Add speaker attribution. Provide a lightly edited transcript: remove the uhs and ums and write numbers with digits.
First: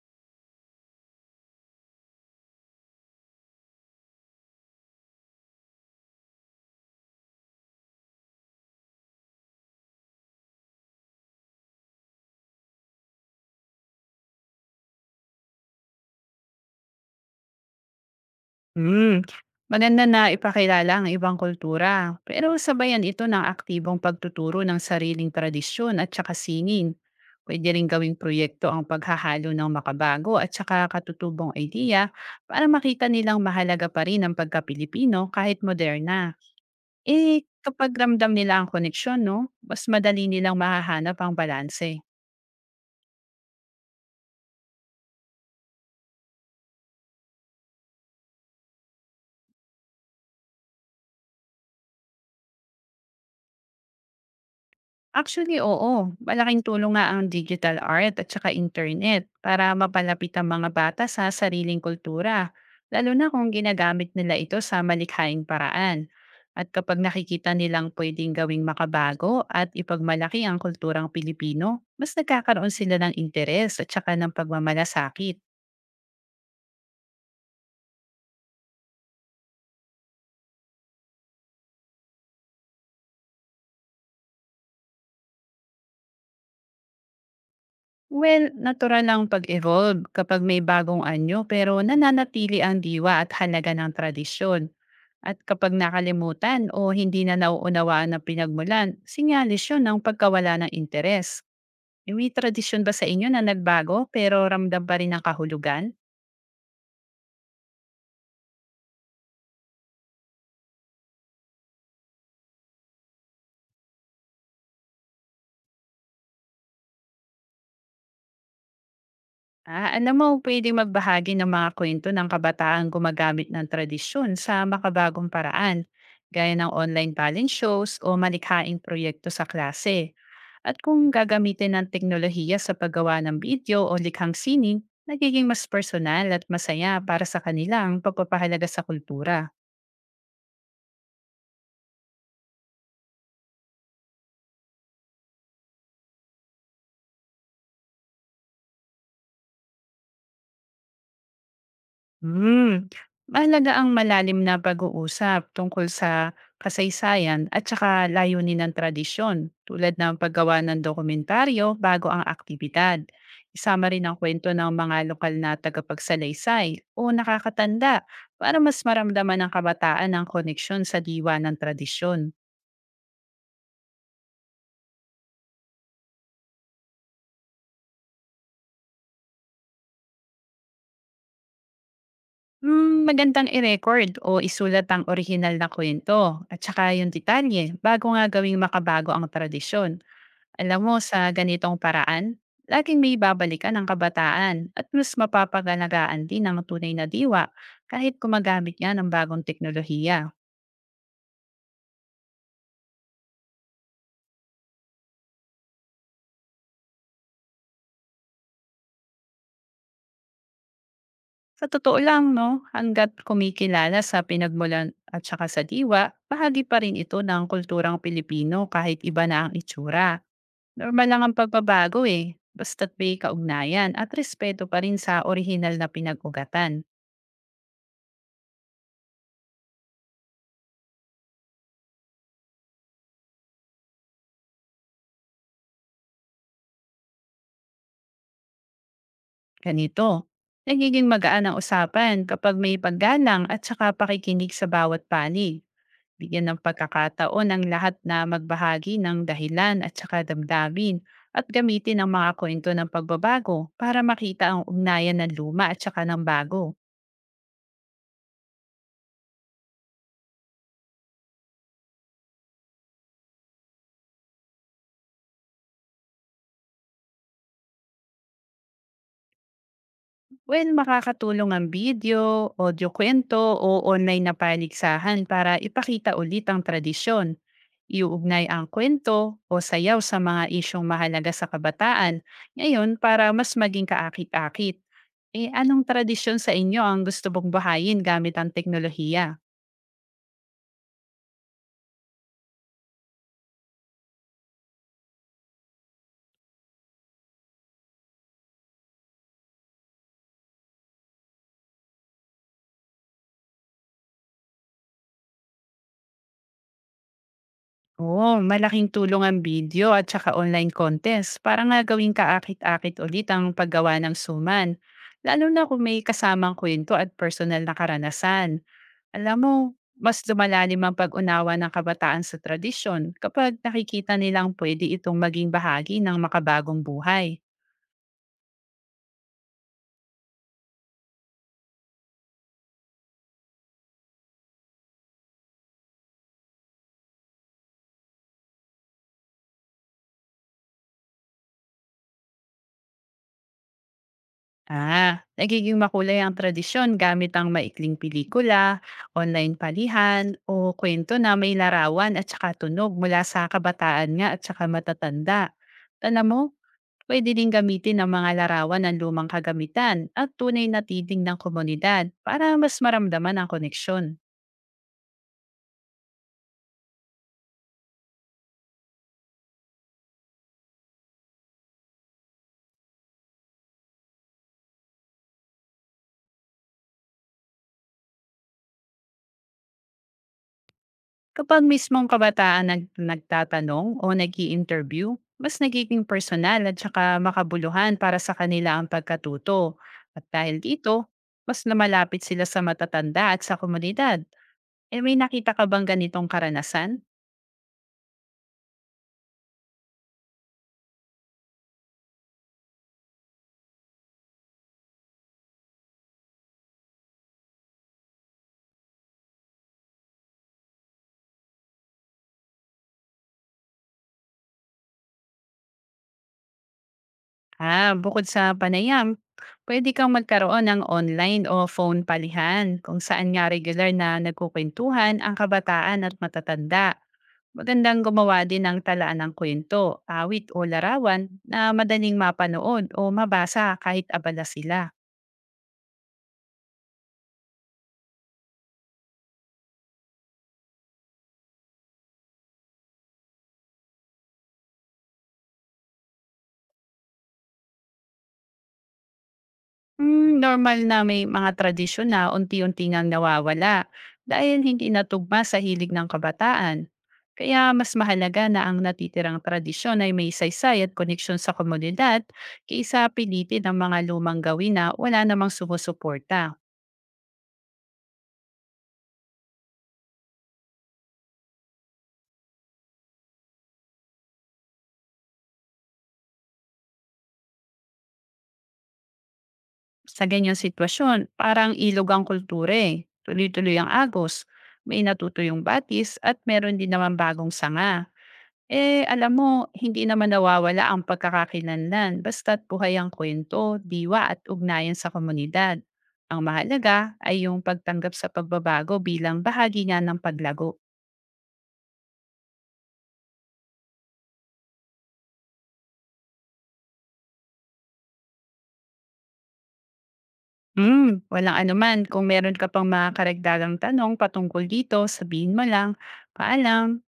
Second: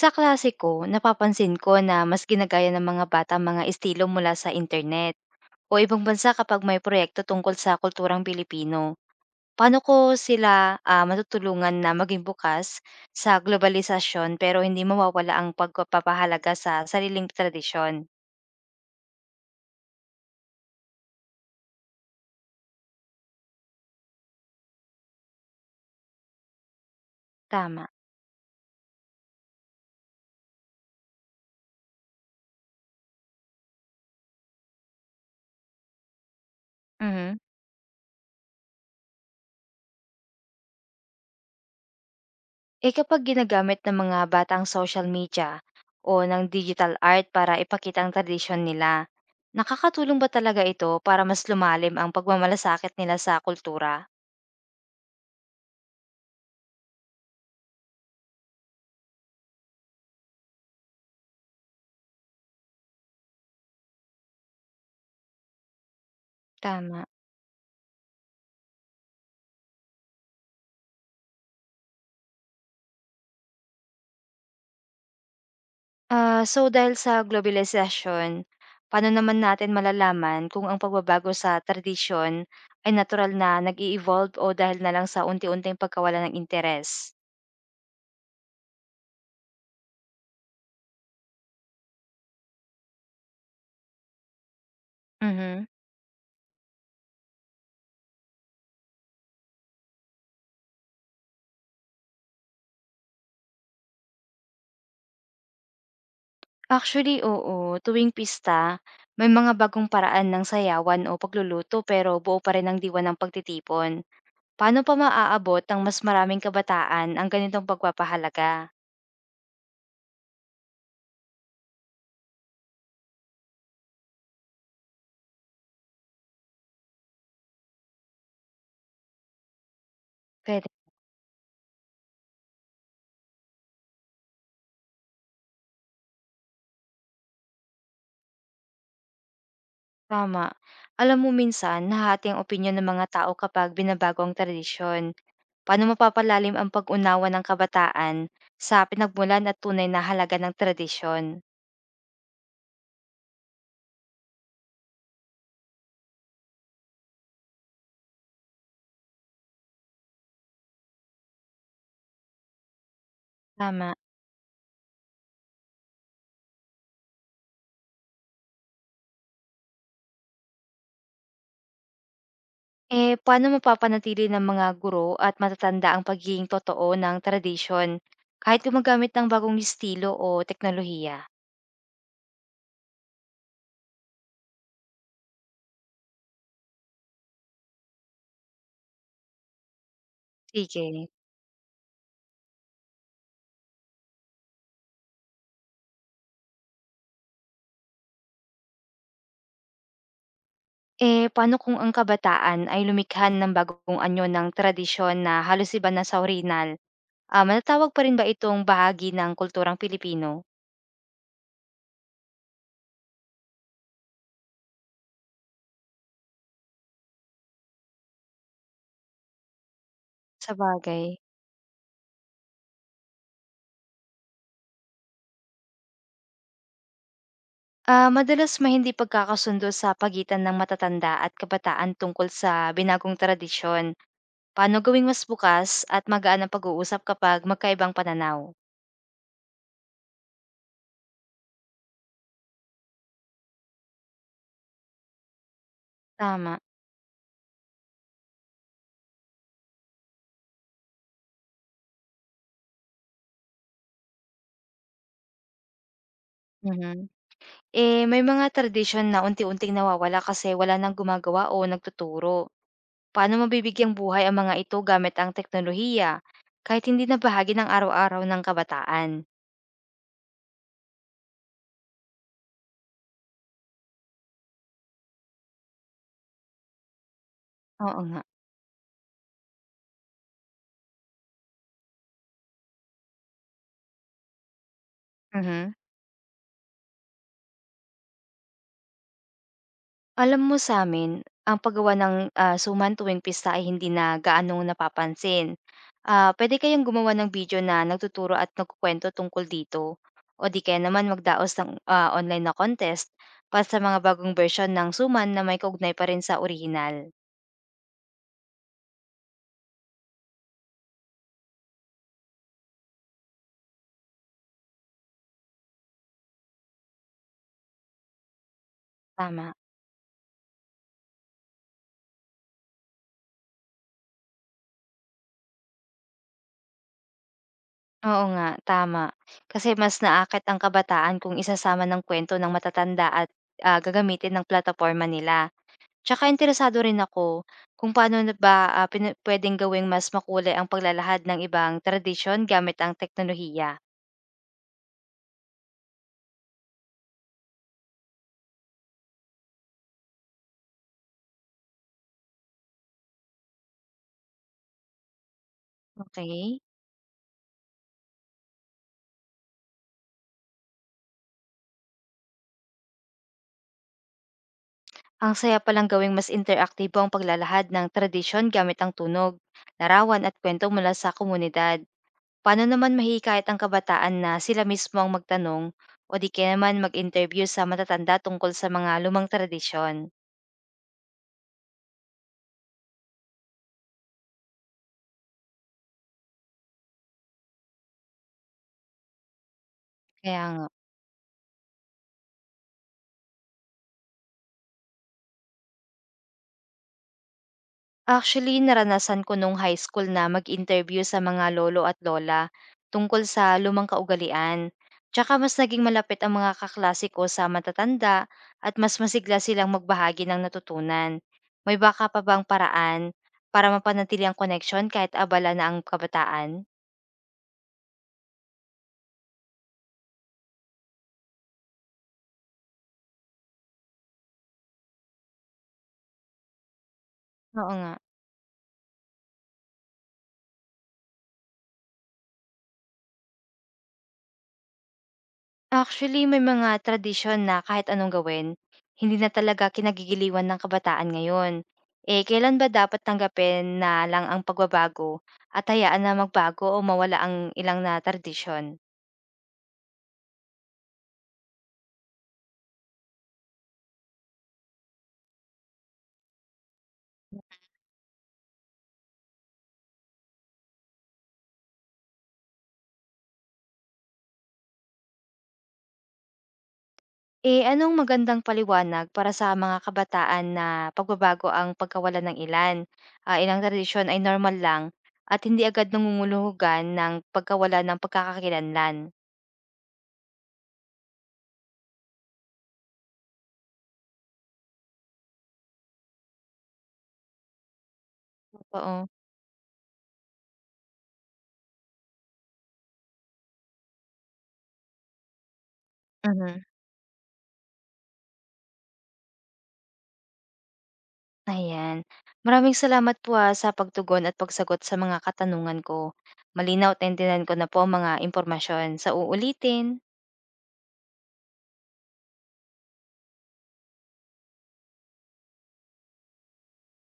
Speaker 1: Sa klase ko, napapansin ko na mas ginagaya ng mga bata ang mga estilo mula sa internet o ibang bansa kapag may proyekto tungkol sa kulturang Pilipino. Paano ko sila matutulungan na maging bukas sa globalisasyon pero hindi mawawala ang pagpapahalaga sa sariling tradisyon?
Speaker 2: Hmm, maganda na ipakilala ang ibang kultura, pero sabayan ito ng aktibong pagtuturo ng sariling tradisyon at saka sining. Pwede
Speaker 1: Tama.
Speaker 2: rin gawing proyekto ang paghahalo ng makabago at saka katutubong idea para makita nilang mahalaga pa rin ang pagka-Pilipino kahit moderna.
Speaker 1: Mhm.
Speaker 2: Eh, kapag ramdam nila ang koneksyon, no, mas madali nilang mahahanap ang balanse.
Speaker 1: Eh, kapag ginagamit ng mga bata ang social media o ng digital art para ipakita ang tradisyon nila, nakakatulong ba talaga ito para mas lumalim ang pagmamalasakit nila sa kultura?
Speaker 2: Actually, oo. Malaking tulong nga ang digital art at saka internet para mapalapit ang mga bata sa sariling kultura, lalo na kung ginagamit nila ito sa malikhaing paraan. At kapag
Speaker 1: Tama.
Speaker 2: nakikita nilang pwedeng gawing makabago at ipagmalaki ang kulturang Pilipino, mas nagkakaroon sila ng interes at saka ng pagmamalasakit.
Speaker 1: Ah, so dahil sa globalization, paano naman natin malalaman kung ang pagbabago sa tradisyon ay natural na nag i evolve o dahil na lang sa unti-unting pagkawala ng interes?
Speaker 2: Well, natural lang pag-evolve kapag may bagong anyo pero nananatili ang diwa at halaga ng tradisyon. At
Speaker 1: Mhm.
Speaker 2: kapag nakalimutan o hindi na nauunawaan ang pinagmulan, sinyalis yun ng pagkawala ng interes. Eh, may tradisyon ba sa inyo na nagbago pero ramdam pa rin ang kahulugan?
Speaker 1: Actually, oo. Tuwing pista, may mga bagong paraan ng sayawan o pagluluto pero buo pa rin ang diwa ng pagtitipon. Paano pa maaabot ng mas maraming kabataan ang ganitong pagpapahalaga?
Speaker 2: Ah, alam mo, pwede magbahagi ng mga kwento ng kabataan gumagamit ng tradisyon sa makabagong paraan, gaya ng online talent shows o malikhaing proyekto sa klase.
Speaker 1: Pwede,
Speaker 2: At kung gagamitin ng teknolohiya sa paggawa ng video o likhang sining, nagiging mas personal at masaya para sa kanila ang pagpapahalaga sa kultura.
Speaker 1: tama. Alam mo, minsan nahati ang opinyon ng mga tao kapag binabago ang tradisyon. Paano mapapalalim ang pag-unawa ng kabataan sa pinagmulan at tunay na halaga ng tradisyon?
Speaker 2: Hmm, mahalaga ang malalim na pag-uusap tungkol sa kasaysayan at saka layunin ng tradisyon tulad ng paggawa ng dokumentaryo bago ang aktibidad. Isama
Speaker 1: Tama.
Speaker 2: rin ang kwento ng mga lokal na tagapagsalaysay o nakakatanda para mas maramdaman ng kabataan ang koneksyon sa diwa ng tradisyon.
Speaker 1: Eh, paano mapapanatili ng mga guro at matatanda ang pagiging totoo ng tradisyon kahit gumagamit ng bagong estilo o teknolohiya?
Speaker 2: Hmm, magandang i-record o isulat ang orihinal na kwento at saka yung detalye bago nga gawing makabago ang tradisyon. Alam mo,
Speaker 1: Sige.
Speaker 2: sa ganitong paraan, laging may babalikan ang kabataan at mas mapapagalagaan din ang tunay na diwa kahit gumagamit yan ng bagong teknolohiya.
Speaker 1: Eh, paano kung ang kabataan ay lumikha ng bagong anyo ng tradisyon na halos iba na sa orihinal? Ah, matatawag pa rin ba itong bahagi ng kulturang Pilipino?
Speaker 2: Sa totoo lang, no, hanggat kumikilala sa pinagmulan at saka sa diwa, bahagi pa rin ito ng kulturang Pilipino kahit iba na ang itsura.
Speaker 1: Sa
Speaker 2: Normal
Speaker 1: bagay.
Speaker 2: lang ang pagbabago eh, basta't may kaugnayan at respeto pa rin sa orihinal na pinag-ugatan.
Speaker 1: Ah, madalas may hindi pagkakasundo sa pagitan ng matatanda at kabataan tungkol sa binagong tradisyon. Paano gawing mas bukas at magaan ang pag-uusap kapag magkaibang pananaw?
Speaker 2: Ganito, nagiging magaan ang usapan kapag may paggalang at saka pakikinig sa bawat panig. Bigyan ng
Speaker 1: Tama,
Speaker 2: pagkakataon ang lahat na magbahagi ng dahilan at saka damdamin at gamitin ang mga kwento ng pagbabago para makita ang ugnayan ng luma at saka ng bago.
Speaker 1: mhm. Eh, may mga tradisyon na unti-unting nawawala kasi wala nang gumagawa o nagtuturo. Paano mabibigyang buhay ang mga ito gamit ang teknolohiya kahit hindi na bahagi ng araw-araw ng kabataan?
Speaker 2: Well, makakatulong ang video, audio kwento o online na paligsahan para ipakita ulit ang tradisyon.
Speaker 1: Oo nga,
Speaker 2: Iuugnay ang kwento o sayaw sa mga isyong mahalaga sa kabataan. Ngayon, para mas maging kaakit-akit. Eh,
Speaker 1: mhm.
Speaker 2: anong tradisyon sa inyo ang gusto mong bahayin gamit ang teknolohiya?
Speaker 1: Alam mo, sa'min, ang paggawa ng suman tuwing pista ay hindi na gaanong napapansin. Ah, puwede kayang gumawa ng video na nagtuturo at nagkukuwento tungkol dito o di kaya naman magdaos ng online na contest para sa mga bagong version ng suman na may kaugnay pa rin sa orihinal.
Speaker 2: Oo, malaking tulong ang video at saka online contest para nga gawing kaakit-akit ulit ang paggawa ng suman. Lalo na kung may kasamang kwento at personal na karanasan. Alam
Speaker 1: Tama,
Speaker 2: mo, mas lumalalim ang pag-unawa ng kabataan sa tradisyon kapag nakikita nilang pwede itong maging bahagi ng makabagong buhay.
Speaker 1: oo nga, tama. Kasi mas naakit ang kabataan kung isasama ng kwento ng matatanda at gagamitin ng plataporma nila. Tsaka interesado rin ako kung paano na ba pina puwedeng gawing mas makulay ang paglalahad ng ibang tradisyon gamit ang teknolohiya,
Speaker 2: Ah, nagiging makulay ang tradisyon gamit ang maikling pelikula, online palihan, o kwento na may larawan at saka tunog mula sa kabataan nga at saka matatanda. Alam mo,
Speaker 1: okay.
Speaker 2: pwede din gamitin ang mga larawan ng lumang kagamitan at tunay na titing ng komunidad para mas maramdaman ang koneksyon.
Speaker 1: Ang saya palang gawing mas interaktibo ang paglalahad ng tradisyon gamit ang tunog, larawan at kwento mula sa komunidad. Paano naman mahihikayat ang kabataan na sila mismo ang magtanong o di kaya naman mag-interview sa matatanda tungkol sa mga lumang tradisyon?
Speaker 2: Kapag mismong kabataan nagtatanong o nag interview, mas nagiging personal at saka makabuluhan para sa kanila ang pagkatuto. At
Speaker 1: Kaya
Speaker 2: dahil
Speaker 1: nga.
Speaker 2: dito, mas namalapit sila sa matatanda at sa komunidad. Eh, may nakita ka bang ganitong karanasan?
Speaker 1: Actually, naranasan ko nung high school na mag-interview sa mga lolo at lola tungkol sa lumang kaugalian. Tsaka mas naging malapit ang mga kaklase ko sa matatanda at mas masigla silang magbahagi ng natutunan. May baka pa bang paraan para mapanatili ang connection kahit abala na ang kabataan?
Speaker 2: Ah, bukod sa panayam, pwede kang magkaroon ng online o phone palihan kung saan nga regular na nagkukwentuhan ang kabataan at matatanda.
Speaker 1: Oo nga.
Speaker 2: Magandang gumawa din ng talaan ng kwento, awit o larawan na madaling mapanood o mabasa kahit abala sila.
Speaker 1: Actually, may mga tradisyon na kahit anong gawin, hindi na talaga kinagigiliwan ng kabataan ngayon. Eh, kailan ba dapat tanggapin na lang ang pagbabago at hayaan na magbago o mawala ang ilang na tradisyon?
Speaker 2: Hmm, normal na may mga tradisyon na unti-unti ngang nawawala dahil hindi natugma sa hilig ng kabataan. Kaya mas mahalaga na ang natitirang tradisyon ay may saysay at koneksyon sa komunidad kaysa pilitin ang mga lumang gawin na wala namang sumusuporta.
Speaker 1: Eh, anong magandang paliwanag para sa mga kabataan na pagbabago ang pagkawala ng ilan? Ah, ilang tradisyon ay normal lang at hindi agad nangunguluhugan ng pagkawala ng pagkakakilanlan.
Speaker 2: Sa ganyang sitwasyon, parang ilog ang kultura eh. Tuloy-tuloy ang agos, may natuto yung batis at meron din naman bagong sanga. Eh,
Speaker 1: Oo.
Speaker 2: alam mo, hindi naman nawawala ang pagkakakilanlan basta't buhay ang kwento, diwa at ugnayan sa komunidad. Ang mahalaga ay yung pagtanggap sa pagbabago bilang bahagi na ng paglago.
Speaker 1: Ayan. Maraming salamat po sa pagtugon at pagsagot sa mga katanungan ko. Malinaw at naintindihan ko na po ang mga impormasyon. Sa uulitin.
Speaker 2: Mm, walang anuman, kung meron ka pang mga karagdagang tanong patungkol dito, sabihin mo lang. Paalam!